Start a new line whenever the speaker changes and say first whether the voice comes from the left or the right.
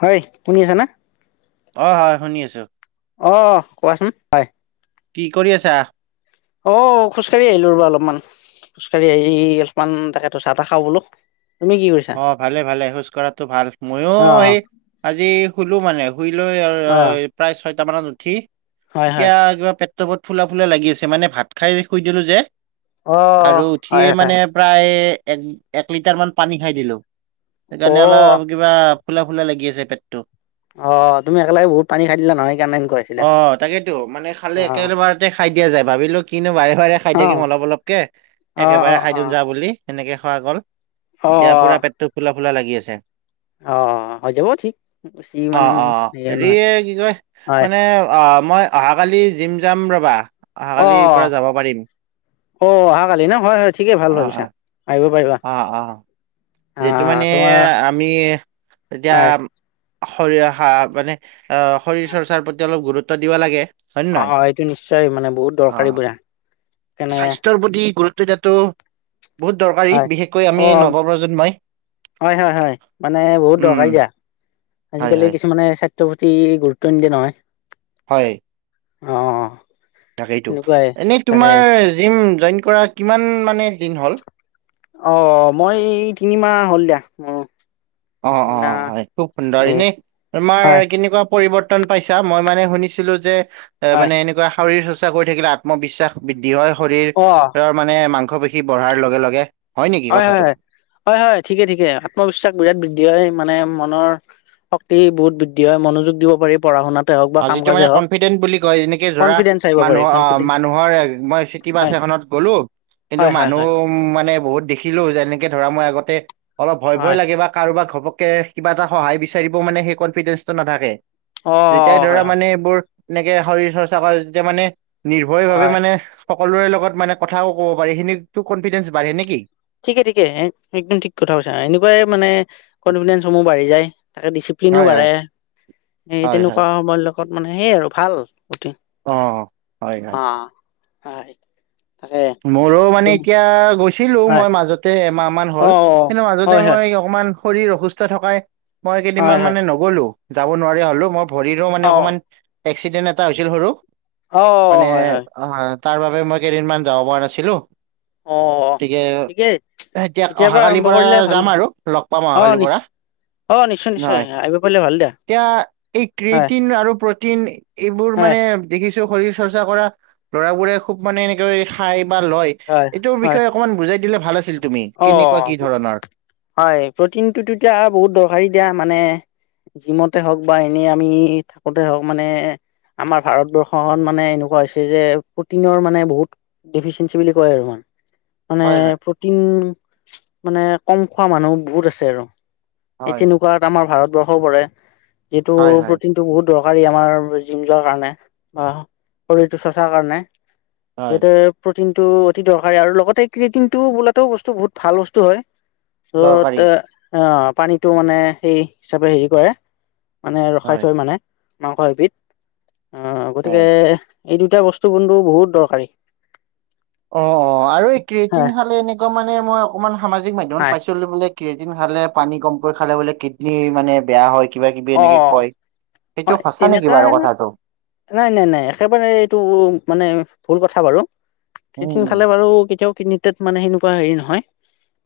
left: হয় তুমি জানা।
right: অ হয় শুনি আছো।
left: অ কোৱাচোন হয়।
right: কি কৰি আছা।
left: অ খোজকাঢ়ি আহিলো ৰবা অলপমান। খোজকাঢ়ি আহি অলপমান তাকেটো চাহ তাহ খাওঁ বোলো তুমি কি কৰিছা।
right: অ ভালে ভালে খোজ কঢ়াতো ভাল মইয়ো
left: অ
right: সেই আজি শুলো মানে। ঘুৰি লৈ
left: অ
right: প্ৰায় ছয়টা মানত উঠি
left: হয় হয়
right: এতিয়া কিবা। ত ফুলা ফুলা লাগি আছে মানে ভাত খাই শুই দিলো যে
left: অ
right: আৰু উঠিয়ে
left: হয় হয়
right: মানে। প্ৰায় এক এক লিটাৰ মান পানী খাই দিলোঁ
left: অ
right: সেইকাৰণে অলপ। কিবা ফুলা ফুলা লাগি আছে পেটতটো।
left: অ তুমি একেলগ বহুত পানী খাই দিলা নহয় সেইকাৰণে এনেকুৱা হৈছিলে।
right: অ তাকেইেতো মানে। খালে
left: অ
right: একেলবাৰতে খাই দিয়া যায় ভাবিলো কিনো বাৰে বাৰে খাই
left: অ
right: থাকিম অলপ অলপকে।
left: অ অ
right: একেবাৰে খাই দিম যা বুলি সেনেকে খোৱা গ'ল।
left: অ অ
right: এতিয়া পুৰা পেটটো ফুলা ফুলা লাগি আছে।
left: অ হৈ যাব ঠিক বেছি
right: অ
left: ইমান
right: অ হেৰি
left: নহয়
right: কি কয়
left: হয়
right: মানে আহ মই। অহাকালি জিম যাম ৰ'বা
left: অ
right: অহাকালিৰ পৰা যাব পাৰিম।
left: অ অহাকালি ন হয় হয় ঠিকেই ভাল
right: অ',
left: ভাবিছা
right: অ'।
left: আহিব পাৰিবা।
right: যিটো
left: আহ
right: মানে
left: তোমাৰ
right: আমি এতিয়া।
left: হয়
right: শৰীৰ আহা মানে অ শৰীৰ চৰ্চাৰ প্ৰতি অলপ গুৰুত্ব দিব লাগে। হয় নে
left: অ
right: নহয়?
left: অ এইটো নিশ্চয় মানে বহুত
right: অ
left: দৰকাৰী বুৰা।
right: স্বাস্থ্যৰ প্ৰতি গুৰুত্ব দিয়াতটো বহুত দৰকাৰী
left: হয়
right: বিশেষকৈ
left: অ
right: আমি নৱপ্ৰজন্মই।
left: হয় হয় হয় মানে বহুত
right: উম,
left: দৰকাৰী দিয়া
right: হয়,
left: আজিকালি
right: হয়,
left: কিছুমানে। তহতি গুৰুত্ব নিদিয় নহয়।
right: হয়।
left: অঁ অ।
right: তাকেইতটো
left: সেনেকুৱাই
right: এনেই
left: তাকে
right: তোমাৰ জিম জইন কৰা কিমান মানে দিন হ'ল।
left: অ মইএ তিনিমাহ হ'ল দিয়া অ।
right: অ অ হয় খুব সুন্দৰ
left: এ
right: এনে তোমাৰ
left: হয়
right: কেনেকুৱা। পৰিৱৰ্তন পাইছা মই মানে শুনিছিলো যে এ
left: হয়
right: মানে এনেকুৱা শৰীৰ চৰ্চা কৰি থাকিলে আত্মবিশ্বাস। বৃদ্ধি হয়
left: অ
right: শৰীৰৰ মানে মাংস পেশী বঢ়াৰ লগে লগে। নেকি
left: হয় হয়
right: কথাটো
left: হয় হয় হয় ঠিকে ঠিকে আত্মবিশ্বাস বিৰাট বৃদ্ধি হয় মানে মনৰ। শক্তি বহুত বৃদ্ধি হয় মনোযোগ দিব পাৰ প়ঢ়া শুনাত।
right: আৰু যিটো মানে কনফিডেন্ট বুলি কয় যেনেকে ধৰা।
left: কনফিডেন্স আহিব পাৰি
right: মানুহৰ অ
left: কনফিডেন্স
right: মানুহৰ মই চিটি বাছ
left: হয়
right: এখনত গ'লো কিন্তু
left: হয় হয়
right: মানুহ।
left: হয়
right: উ মানে বহুত দেখিলো যেনেকে ধৰা মই আগতে অলপ ভয় ভয়
left: হয়
right: লাগে বা কাৰোবাক ঘপককে। কিবা এটা সহায় বিচাৰিব মানে সেই কনফিডেন্ঞ্চটো নাথাকে।
left: অ
right: যেতিয়াই ধৰা
left: হয় হয়
right: মানে এইবোৰ এনেকে শৰীৰ চৰ্চা কৰা যেতিয়া মানে নিৰ্ভয় ভাৱে
left: হয়
right: মানে। সকলোৰে লগত মানে কথাও ক'ব পাৰি। সেইখিনিটো কনফিডেন্ঞ্চ বাঢ়ে নেকি।
left: ঠিকে ঠিকে একদম ঠিক কথা কৈছা। এনেকুৱাই মানে কনফিডেন্সসমূহ বাঢ়ি যায়। তাকে, পিনো
right: হয় হয়
left: বাঢ়ে। এই
right: হয় হয়
left: তেনেকুৱা সময় লগত মানে সেইয় আৰু ভাল গুটি।
right: অঁ হয় হয়।
left: হয় তাকে
right: মইও মানে
left: তুমি
right: এতিয়া গৈছিলো
left: হয়
right: মই মাজতে এমাহ মান
left: অ
right: হল। কিন্তু
left: অ
right: মাজতে
left: হয়
right: মই, অকমান শৰীৰ অসুস্থ থকাই মই
left: হয়
right: কেইদিনমান
left: হয় হয়
right: মানে নগলো যাব নোৱাৰা হ'লো মই ভৰিৰো
left: অ
right: মানে অকমান এক্সিডেন্ট এটা হৈছিল সৰু
left: অ
right: মানে,
left: হয় হয়
right: অ তাৰবাবে মই কেইদিন মান যাব পৰা নাছিলো।
left: অ অ
right: গতিকে
left: ঠিকেই।
right: এতিয়া
left: এতিয়াৰ পৰা
right: অহাকালিৰ
left: আৰম্ভ কৰিলে ভাল
right: যাম আৰু লগ পাম
left: দিয়া। অ
right: অহাকালিৰ পৰা
left: নিশ্ অ, নিশ্চয়,
right: হয়
left: নিশ্চয় আহিব পাৰিলে ভাল দিয়া।
right: এতিয়া এই
left: হয়
right: ক্ৰেইটিন আৰু প্ৰটিন এইবোৰ
left: হয়
right: মানে দেখিছো শৰীৰ চৰ্চা কৰা ল'ৰাবোৰে খুব মানে এনেকে খাই বা লয়
left: হয়
right: এইটোৰ
left: হয়
right: বিষয়ে অকনমান বুজাই দিলে ভাল আছিল তুমি
left: অ
right: কেনেকুৱা কি ধৰণৰ
left: হয় প্ৰ'টিনটো এতিয়া বহুত দৰকাৰী দিয়া মানে। জিমতে হওক বা এনেই আমি থাকোতে হওক মানে, আমাৰ ভাৰতবৰ্ষ মানে এনেকুৱা হৈছে যে প্ৰটিনৰ মানে বহুত, ডিফিচিয়েঞ্চি বুলি কয় আৰু ইমান মানে
right: হয় হয়
left: প্ৰটিন মানে কম খোৱা মানুহ বহুত আছে আৰু। সেই
right: হয়
left: তেনেকুৱা তাত আমাৰ ভাৰতবৰ্ষও পৰে যিটো
right: হয় হয়
left: প্ৰটিন টো বহুত দৰকাৰী আমাৰ জিম যোৱা কাৰণে বা শৰীৰটো চৰ্চাৰ কাৰণে।
right: হয়
left: সেইদৰে প্ৰটিন টো অতি দৰকাৰী আৰু লগতে ক্ৰিয়েটিন টো বোলাতোও বস্তু বহুত ভাল বস্তু হয়।
right: দৰকাৰী
left: ত'তে অ পানীটো মানে সেই চবেই হেৰি কৰে। মানে ৰখাই
right: হয়
left: থয় মানে মাংস এবিধ অহ গতিকে,
right: হয়
left: এই দুটা বস্তু কিন্তু বহুত দৰকাৰী
right: অ অ আৰু এই
left: হয়
right: ক্ৰয়েটিন খালে এনেকুৱা মানে মই অকমান সামাজিক মাধ্যমত
left: হয়
right: পাইছিলো বোলে কেইদিন খালে পানী কমকৈ খালে বোলে কিডনী মানে বেয়া হয়। কিবা কিবি
left: অ
right: এনেকে কয়।
left: হয়
right: সেইটো সঁচা
left: তেনেকা
right: নিকি বাৰু কথাটো।
left: নাই নাই নাই। একেবাৰে এইটো মানে ভুল কথা বাৰু।
right: উম
left: কিঠিন খালে
right: উম
left: বাৰু কেতিয়াও কিডনিতেত মানে সেনেকুৱা হেৰি নহয়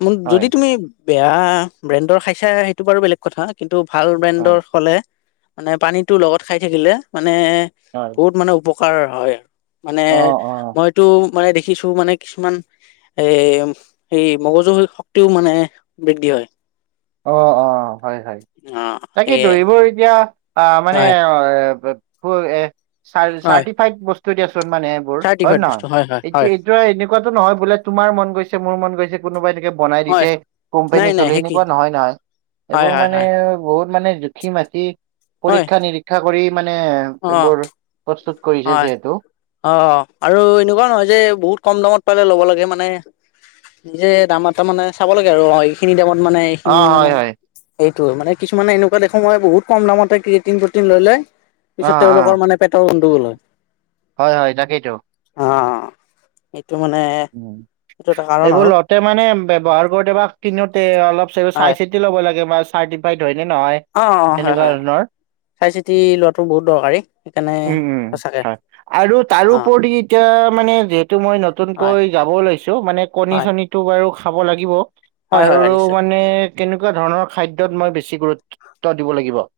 left: মান
right: হয়
left: যদি তুমি বেয়া ব্ৰেণ্ডৰ খাইছা সেইটো বাৰু বেলেগ কথা। কিন্তু ভাল ব্ৰেণ্ড,
right: হয়
left: দৰ হ'লে মানে পানীটো লগত খাই থাকিলে মানে
right: হয়
left: বহুত মানে উপ কাৰ হয় মানে
right: অ অ
left: মইতো মানে দেখিছো মানে কিছুমান, এই এই মগজু শক্তিও মানে বৃদ্ধি হয়।
right: অ অ হয় হয়।
left: অ
right: তাকেটো
left: সেয়ে
right: এইবোৰ এতিয়া অ মানে
left: হয়
right: অ বোৰ এ চাৰ
left: হয়
right: চাৰ্টিফাইড বস্তু দিচোন মানে এইবোৰ হয়নে
left: চাৰ্টিফাইড
right: নহয়।
left: বস্তু হয় হয়
right: এইটো
left: হয়
right: এট এনেকুৱাটো নহয় বোলে তোমাৰ মন গৈছে মোৰ মন গৈছে কোনোবাই এনেকে বনাই
left: হয়
right: দিছে
left: নাই
right: কোম্পানীৰ
left: নাই
right: কলেই
left: সেই
right: নে
left: কি
right: কোৱা নহয় নহয়।
left: হয়
right: এইবোৰ
left: হয়
right: মানে
left: হয়
right: বহুত মানে জুখি মাখি
left: হয়
right: পৰীক্ষা নিৰীক শিক্ষা কৰি মানে
left: অ
right: এইবোৰ প্ৰস্তুত কৰিছে
left: হয়
right: যিহেতু,
left: অ আৰু এনেকুৱা নহয় যে বহুত কম দামত পালে ল'ব লাগে মানে। নিজে দামত এটা মানে চাব লাগে আৰু এই খিনি দামত মানে
right: অ
left: খিনি
right: হয়
left: মানে
right: হয়
left: সেইটোৱে মানে কিছুমানে এনেকুৱা দেখো মই বহুত কম দামতে ক্ৰয়েটিন প্ৰটিন ললে।
right: অ
left: পিছত
right: অ
left: তেওঁলোকৰ মানে পেটৰ গণ্ডগোল হয়।
right: হয় হয় তাকেইতো
left: অ এইটো মানে এইটো এটা কাৰণ আৰু
right: তে মানে ব্যৱহাৰ কৰোতে বা কিনোতে অলপ
left: হয়
right: চাই চিতি ল'ব লাগে বা চাৰ্টিফাইড হয় নে নহয়।
left: অ হয়
right: এনেকুৱা
left: হয়।
right: ধৰণৰ
left: চাই চিতি লোৱাটো বহুত দৰকাৰী। সেইকাৰণে
right: উম উম
left: সঁচাকে
right: হয় আৰু
left: অ
right: তাৰোপৰি। এতিয়া মানে যিহেতু মই
left: হয়
right: নতুনকৈ যাব লৈছো মানে কণী
left: হয়
right: চনীত [inaudible] টো বাৰু খাব লাগিব
left: হয় হয় হয়
right: আৰু
left: নিশ্চয়
right: মানে কেনেকুৱা ধৰণৰ খাদ্যত মই বেছি গুৰুত্ব [inaudible] দিব লাগিব? [inaudible]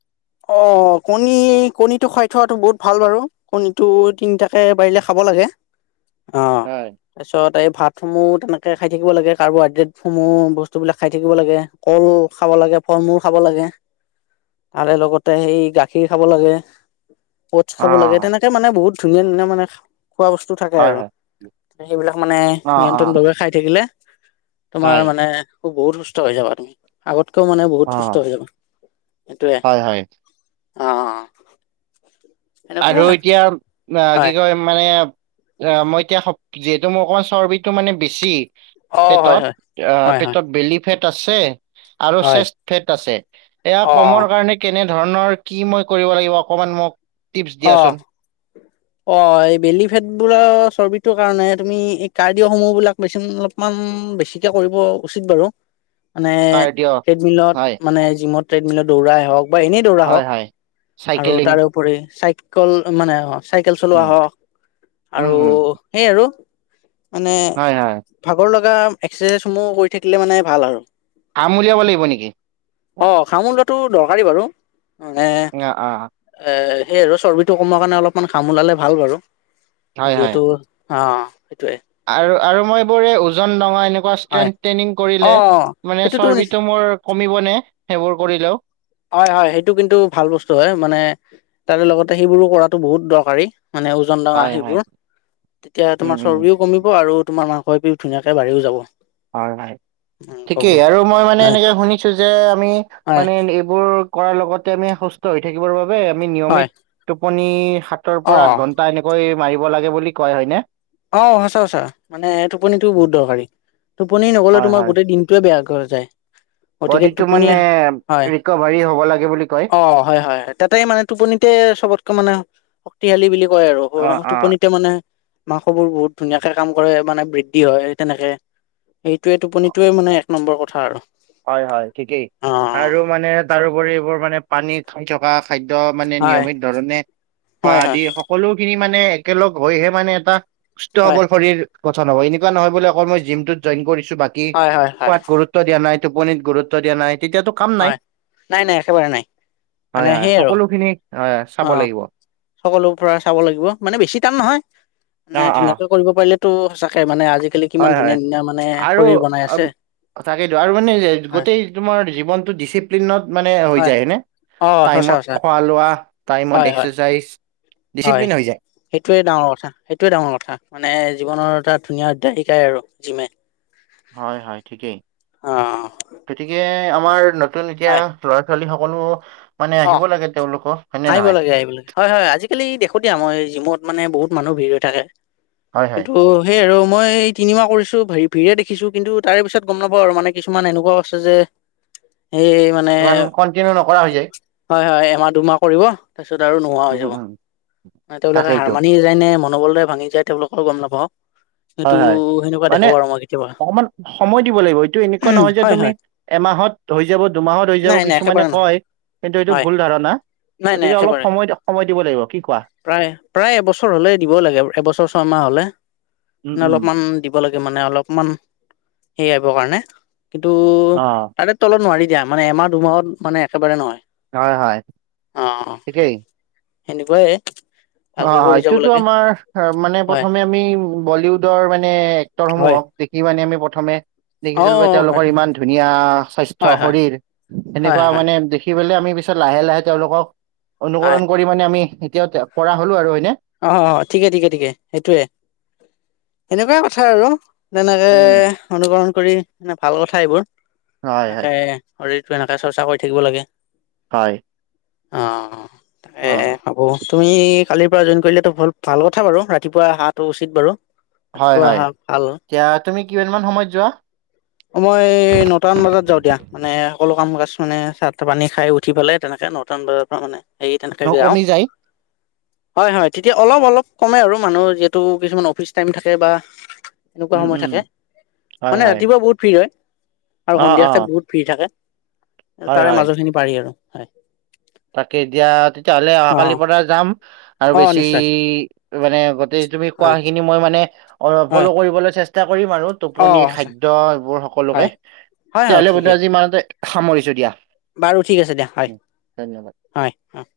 left: অ! কণী, কণীটো খাই থোৱাটো বহুত ভাল বাৰু। [unintelligible] কণীটো তিনিটাকে পাৰিলে খাব লাগে। অঁ!
right: হয়
left: [inaudible] তাৰপিছত এই ভাতসমূহ তেনেকে খাই থাকিব লাগে। কাৰ্বহাইড্ৰেটসমূহ বস্তুবিলাক খাই থাকিব লাগে। [unintelligible] কল খাব লাগে, ফল-মূল খাব লাগে। [inaudible]
right: [inaudible]
left: তাৰে লগত [inaudible] তাতে সেই গাখীৰ খাব লাগে, অউটছ খাব লাগে
right: অ',
left: তেনেকে মানে বহুত ধুনীয়া-ধুনীয়া মানে [unintelligible] খোৱা বস্তু থাকে
right: হয়,
left: আৰু।
right: হয়।
left: সেইবিলাক মানে
right: অ', অ',
left: নিয়ন্ত্ৰণভাৱে খাই থাকিলে [unintelligible]
right: হয়
left: তোমাৰ মানে [inaudible] বহুত সুস্থ হৈ যাবা তুমি। আগতকেও মানে বহুত সুস্থ
right: অ',
left: হৈ যাবা। সেইটোৱে [inaudible]
right: হয়, হয়
left: অঁ। [inaudible]
right: আৰু এতিয়া [inaudible] আহ
left: হয়
right: কি কয় মানে? অ [inaudible] মই এতিয়া [inaudible] যিহেতু মোৰ অকমান চৰ্বিটো মানে বেছি
left: অ', হয়
right: পেটত।
left: হয়
right: অ [inaudible]
left: হয় হয়
right: পেটত বেলি ফেট আছে। আৰু
left: হয়।
right: চেষ্ট ফেট আছে। এয়া
left: অ
right: কমৰ কাৰণে [inaudible] কেনে ধৰণৰ কি মই কৰিব লাগিব, অকমান মোক [inaudible]
left: অঁ‌
right: দিয়াচোন
left: [inaudible]
right: [unintelligible]
left: অঁ! এই বেলি ফেটবোৰৰ চৰ্বিটোৰ কাৰণে তুমি এই কাৰ্ডিঅসমূহ বিলাক [inaudible] [unintelligible] অলপমান বেছিকে কৰিব উচিত বাৰু।
right: [inaudible]
left: মানে
right: কাৰ্ডিঅ' হয়
left: ট্ৰেডমিলত মানে জিমত ট্ৰেডমিলত দৌৰাই হওক [inaudible] বা এনেই দৌৰা
right: হয়
left: হ‌ওক
right: হয়
left: আৰু
right: চাইকেলিং
left: তাৰো [inaudible] [unintelligible] চাইকল মানে, অঁ চাইকেল চলোৱা
right: উম
left: হওক
right: উম
left: আৰু
right: উম,
left: সেই আৰু, মানে
right: হয় হয়
left: [inaudible] ভাগৰ লগা এক্সাৰচাইজসমূহ কৰি থাকিলে মানে ভাল আৰু। [inaudible]
right: ঘাম উলিয়াব লাগিব নেকি? [inaudible]
left: অ! ঘাম ওলোৱাটো দৰকাৰী বাৰু মানে
right: অ অ
left: এ [inaudible] সেই আৰু চৰ্বিটো কমোৱাৰ কাৰণে অলপমান ঘাম ওলালে ভাল বাৰু যিহেতু [inaudible] অ! সেইটোৱেই। [inaudible]
right: আৰু-আৰু মই এইবোৰ ওজন ডঙা এনেকুৱা
left: হয়
right: ষ্ট্ৰেং ট্ৰেইনিং
left: অ
right: কৰিলে [inaudible] মানে
left: সেইটোতো নিচ
right: চৰ্বিটো মোৰ কমিব নে, সেইবোৰ কৰিলেও? [inaudible]
left: হয়-হয়। সেইটো কিন্তু ভাল বস্তু হয় মানে তাৰে লগতে সেইবোৰো কৰাটো বহুত দৰকাৰী। [inaudible] মানে ওজন ডঙা
right: হয় হয়
left: সেইবোৰ, তেতিয়া
right: উম
left: তোমাৰ
right: উম
left: চৰ্বিও কমিব আৰু তোমাৰ মা [inaudible] চৰ্বিও ধুনীয়াকৈ বাঢ়িও যাব। [inaudible]
right: হয়-হয়। ‌ ঠিকেই
left: মাংসবোৰ
right: আৰু মই মানে
left: হয়
right: এনেকে শুনিছোঁ যে আমি
left: হয়
right: মানে এই [unintelligible] [unintelligible] বোৰ কৰাৰ লগতে আমি সুস্থ হৈ থাকিবৰ বাবে আমি নিয়মিত
left: হয়
right: টোপনি সাত [inaudible] সাতৰ
left: অ
right: পৰা আঠ ঘন্টা এনেকৈ মাৰিব লাগে বুলি কয় হয় নে? [inaudible]
left: অঁ! সঁচা-সঁচা। মানে টোপনিটো বহুত দৰকাৰী। টোপনি নগলে
right: হয়
left: তোমাৰ
right: হয়
left: গোটেই দিন [inaudible] [unintelligible] টোৱেই বেয়া কৰা যায়। [inaudible] গতিকে
right: বডিটো
left: টোপনি,
right: মানে
left: হয়
right: ৰিকভাৰী হ'ব লাগে বুলি কয়।
left: অ হয়-হয়-হয়। তাতে মানে [inaudible] টোপনিতে চবতকে মানে শক্তিশালী বুলি কয় আৰু।
right: অ অ
left: টোপনিতে মানে [inaudible] মাংসবোৰ বহুত ধুনীয়াকে কাম কৰে মানে বৃদ্ধি হয়। তেনেকে [inaudible] সেইটোৱে, টোপনিটোৱে মানে এক নম্বৰ কথা আৰু।
right: হয় হয় ঠিকেই,
left: অ
right: আৰু মানে তাৰোপৰি এইবোৰ মানে পানীত শুই থকা। খাদ্য মানে
left: হয়
right: নিয়মিত ধৰণে খোৱা
left: হয় হয়
right: আদি সকলো খিনি মানে একেলগ হৈহে মানে এটা সুস্থ
left: হয়
right: সবল শৰীৰ কথা নহয়, এনেকুৱা নহয় বোলে আক মই জিমটোত জইন কৰিছো বাকী,
left: হয় হয় হয়
right: খোৱাত গুৰুত্ব দিয়া নাই। টোপনিত গুৰুত্ব দিয়া নাই তেতিয়াতো কাম নাই
left: হয়, নাই নাই একেবাৰে নাই, মানে
right: হয় হয়
left: সেই আৰু।
right: সকলোখিনি হয় চাব
left: অঁ,
right: লাগিব অ
left: সকলো পৰা চাব লাগিব, মানে বেছি টান নহয় মানে
right: অ
left: ধুনীয়াকৈ কৰিব পাৰিলেতো সঁচাকে মানে আজিকালি কিমান
right: হয়
left: ধুনীয়া,
right: হয়
left: ধুনীয়া মানে শৰীৰ বনাই আছে।
right: অ, তকেইটো আৰু মানে
left: হয়
right: গোটেই তোমাৰ জীৱনটো ডিচিপ্লিনত মানে হৈ যায় হয় নে,
left: অ সঁচা সঁচা
right: টাইমত খোৱা লোৱা
left: হয়
right: টাইমত
left: হয়
right: এক্সাৰচাইজ।
left: হয়
right: ডিচিপ্লিন হৈ যায়।
left: সেইটোৱে ডাঙৰ কথা, সেইটোৱে ডাঙৰ কথা মানে জীৱনৰ এটা ধুনীয়া অধ্যায়াই শিকাই আৰু জিমে।
right: হয় হয় ঠিকেই।
left: অঁ।
right: গতিকে আমাৰ নতুন এতিয়া
left: হয়
right: লৰা, ছোৱালী সকলো মানে
left: অ
right: আহিব লাগে তেওঁলোকো হয়নে
left: আহিব
right: নহয়?
left: লাগে আহিব লাগে হয় হয়, আজিকালি দেখোঁ দিয়া মই জিমত মানে বহুত মানুহ ভিৰ হৈ থাকে।
right: হয় হয়
left: সেইটো সেইয়ে আৰু মই এই তিনিমাহ কৰিছো ভৰি ভিৰে দেখিছো কিন্তু তাৰে পিছত গম নাপাওঁ আৰু মানে কিছুমান এনেকুৱাও আছে যে সেই মানে
right: ইমান কন্টিনিউ নকৰা হৈ যায়।
left: হয় হয়, এমাহ, দুমাহ কৰিব। তাৰপিছত আৰু নোহোৱা হৈ
right: উম
left: যাব
right: উম
left: মানে তেওঁলোকে
right: তাকেইতো
left: হাৰমানি যায় নে মনোবলৰে ভাঙি যায়, তেওঁলোকৰ গম নাপাওঁ, সেইটো
right: হয় হয়
left: সেনেকুৱা
right: মানে
left: দেখো আৰু মই। কেতিয়াবা
right: অকমান সময় দিব লাগিব এইটো এনেকুৱা
left: উম,
right: নহয় যে
left: হয়
right: তুমি
left: হয়
right: এমাহত হৈ যাব দুমাহত হৈ যাব
left: নাই নাই
right: কিছুমানে
left: একেবাৰে নহয়
right: কয়। কিন্তু এইটো
left: হয়
right: ভুল ধাৰণা
left: নাই নাই
right: গতিকে অলপ
left: একেবাৰে
right: সময় সময় দিব লাগিব কি কোৱা?
left: প্ৰায়, প্ৰায় এবছৰ হলে দিব লাগে, এবছৰ, ছয়মাহ হ'লে,
right: উম
left: নে
right: উম
left: অলপমান দি ব লাগে মানে অলপমান, সেৰি আহিব কাৰণে কিন্তু
right: অ
left: তাৰে তলত নোৱাৰি দিয়া মানে এমাহ, দুমাহত মানে একেবাৰে নহয়।
right: হয় হয়, ঠিকেই।
left: সেনেকোৱাইয়ে।
right: আ এইটোতো আমাৰ মানে
left: হয়
right: প্ৰথমে আমি বলিউডৰ মানে এক্টৰসমূহ
left: হয়
right: হওক। দেখি মানে আমি প্ৰথমে
left: অ
right: দেখিছিলো বা
left: অ হয়
right: তেওঁলোকৰ ইমান ধুনীয়া স্বাস্থ্য
left: হয় হয়
right: শৰীৰ
left: হয়
right: সেনেকুৱা
left: হয়
right: মানে দে খি পেলাই আমি পিছত লাহে লাহে, তেওঁলোকক
left: হয়
right: অনুকৰণ কৰি মানে আমি এতিয়া কৰা হ'লো আৰু হয়নে?
left: অঁ অঁ, ঠিকে ঠিকে ঠিকে সেইটোৱে সেনেকুৱাই কথা আৰু। তেনেকে
right: উম
left: অনুকৰণ কৰি মানে ভাল কথা এইবোৰ
right: হয় হয়
left: তাকে শৰীৰটো এনেকে চৰ্চা কৰি থাকিব লাগে।
right: হয়।
left: অঁ, তাকে
right: অ
left: হব তুমি কালি পৰা জইন কৰিলে ভাল কথা বাৰু ৰাতিপুৱা আহাটো উচিত বাৰু।
right: হয়
left: ৰাতিপুৱা
right: হয়,
left: অহা ভাল
right: এতিয়া তুমি কিমানামান সময়ত যোৱা?
left: অ মই নটামান বজাত যাওঁ দিয়া, মানে সকলো কাম কাজ মানে চাহ পানী খাই উঠি পেলাই তেনেকে ন টামান বজাৰ পৰা মানে হেৰি
right: ন
left: তেনেকাকে যাওঁ।
right: কমি যায়
left: হয় হয় তেতিয়া অলপ অলপ কমে আৰু মানুহ যিহেতু কিছুমান অফিচ টাইম থাকে বা এনেকুৱা
right: উম
left: সময়
right: উম
left: থাকে
right: হয়
left: মানে
right: হয়
left: ৰাতিপুৱা বহুত ফ্ৰী হয় আৰু
right: অ অ
left: সন্ধিয়াত বহুত ফ্ৰী থাকে,
right: হয়
left: তাৰে
right: হয়
left: মাজৰ খিনি পাৰি আৰু হয়।
right: তাকে এ, দিয়া তেতিয়াহ'লে
left: অ
right: অহাকালিৰ পৰা যাম। আৰু
left: অ
right: বেছি
left: নিশ্চয়
right: মানে গোটেই তুমি
left: হয়
right: কোৱাখিনি মই মানে অলপ
left: হয়
right: হ'লেও কৰিবলৈ চেষ্টা চষ্টা কৰিম আৰু
left: অ
right: টোপনি, খাদ্য এইবোৰ সকলোকে
left: হয় হয় হয়
right: তেতিয়াহ'লে কিন্তু
left: ঠিকেই
right: আজি ইমানতে সামৰিছোঁ দিয়া।
left: বাৰু ঠিক আছে দিয়া হয়।
right: ধন্যবাদ।
left: হয়, হয়।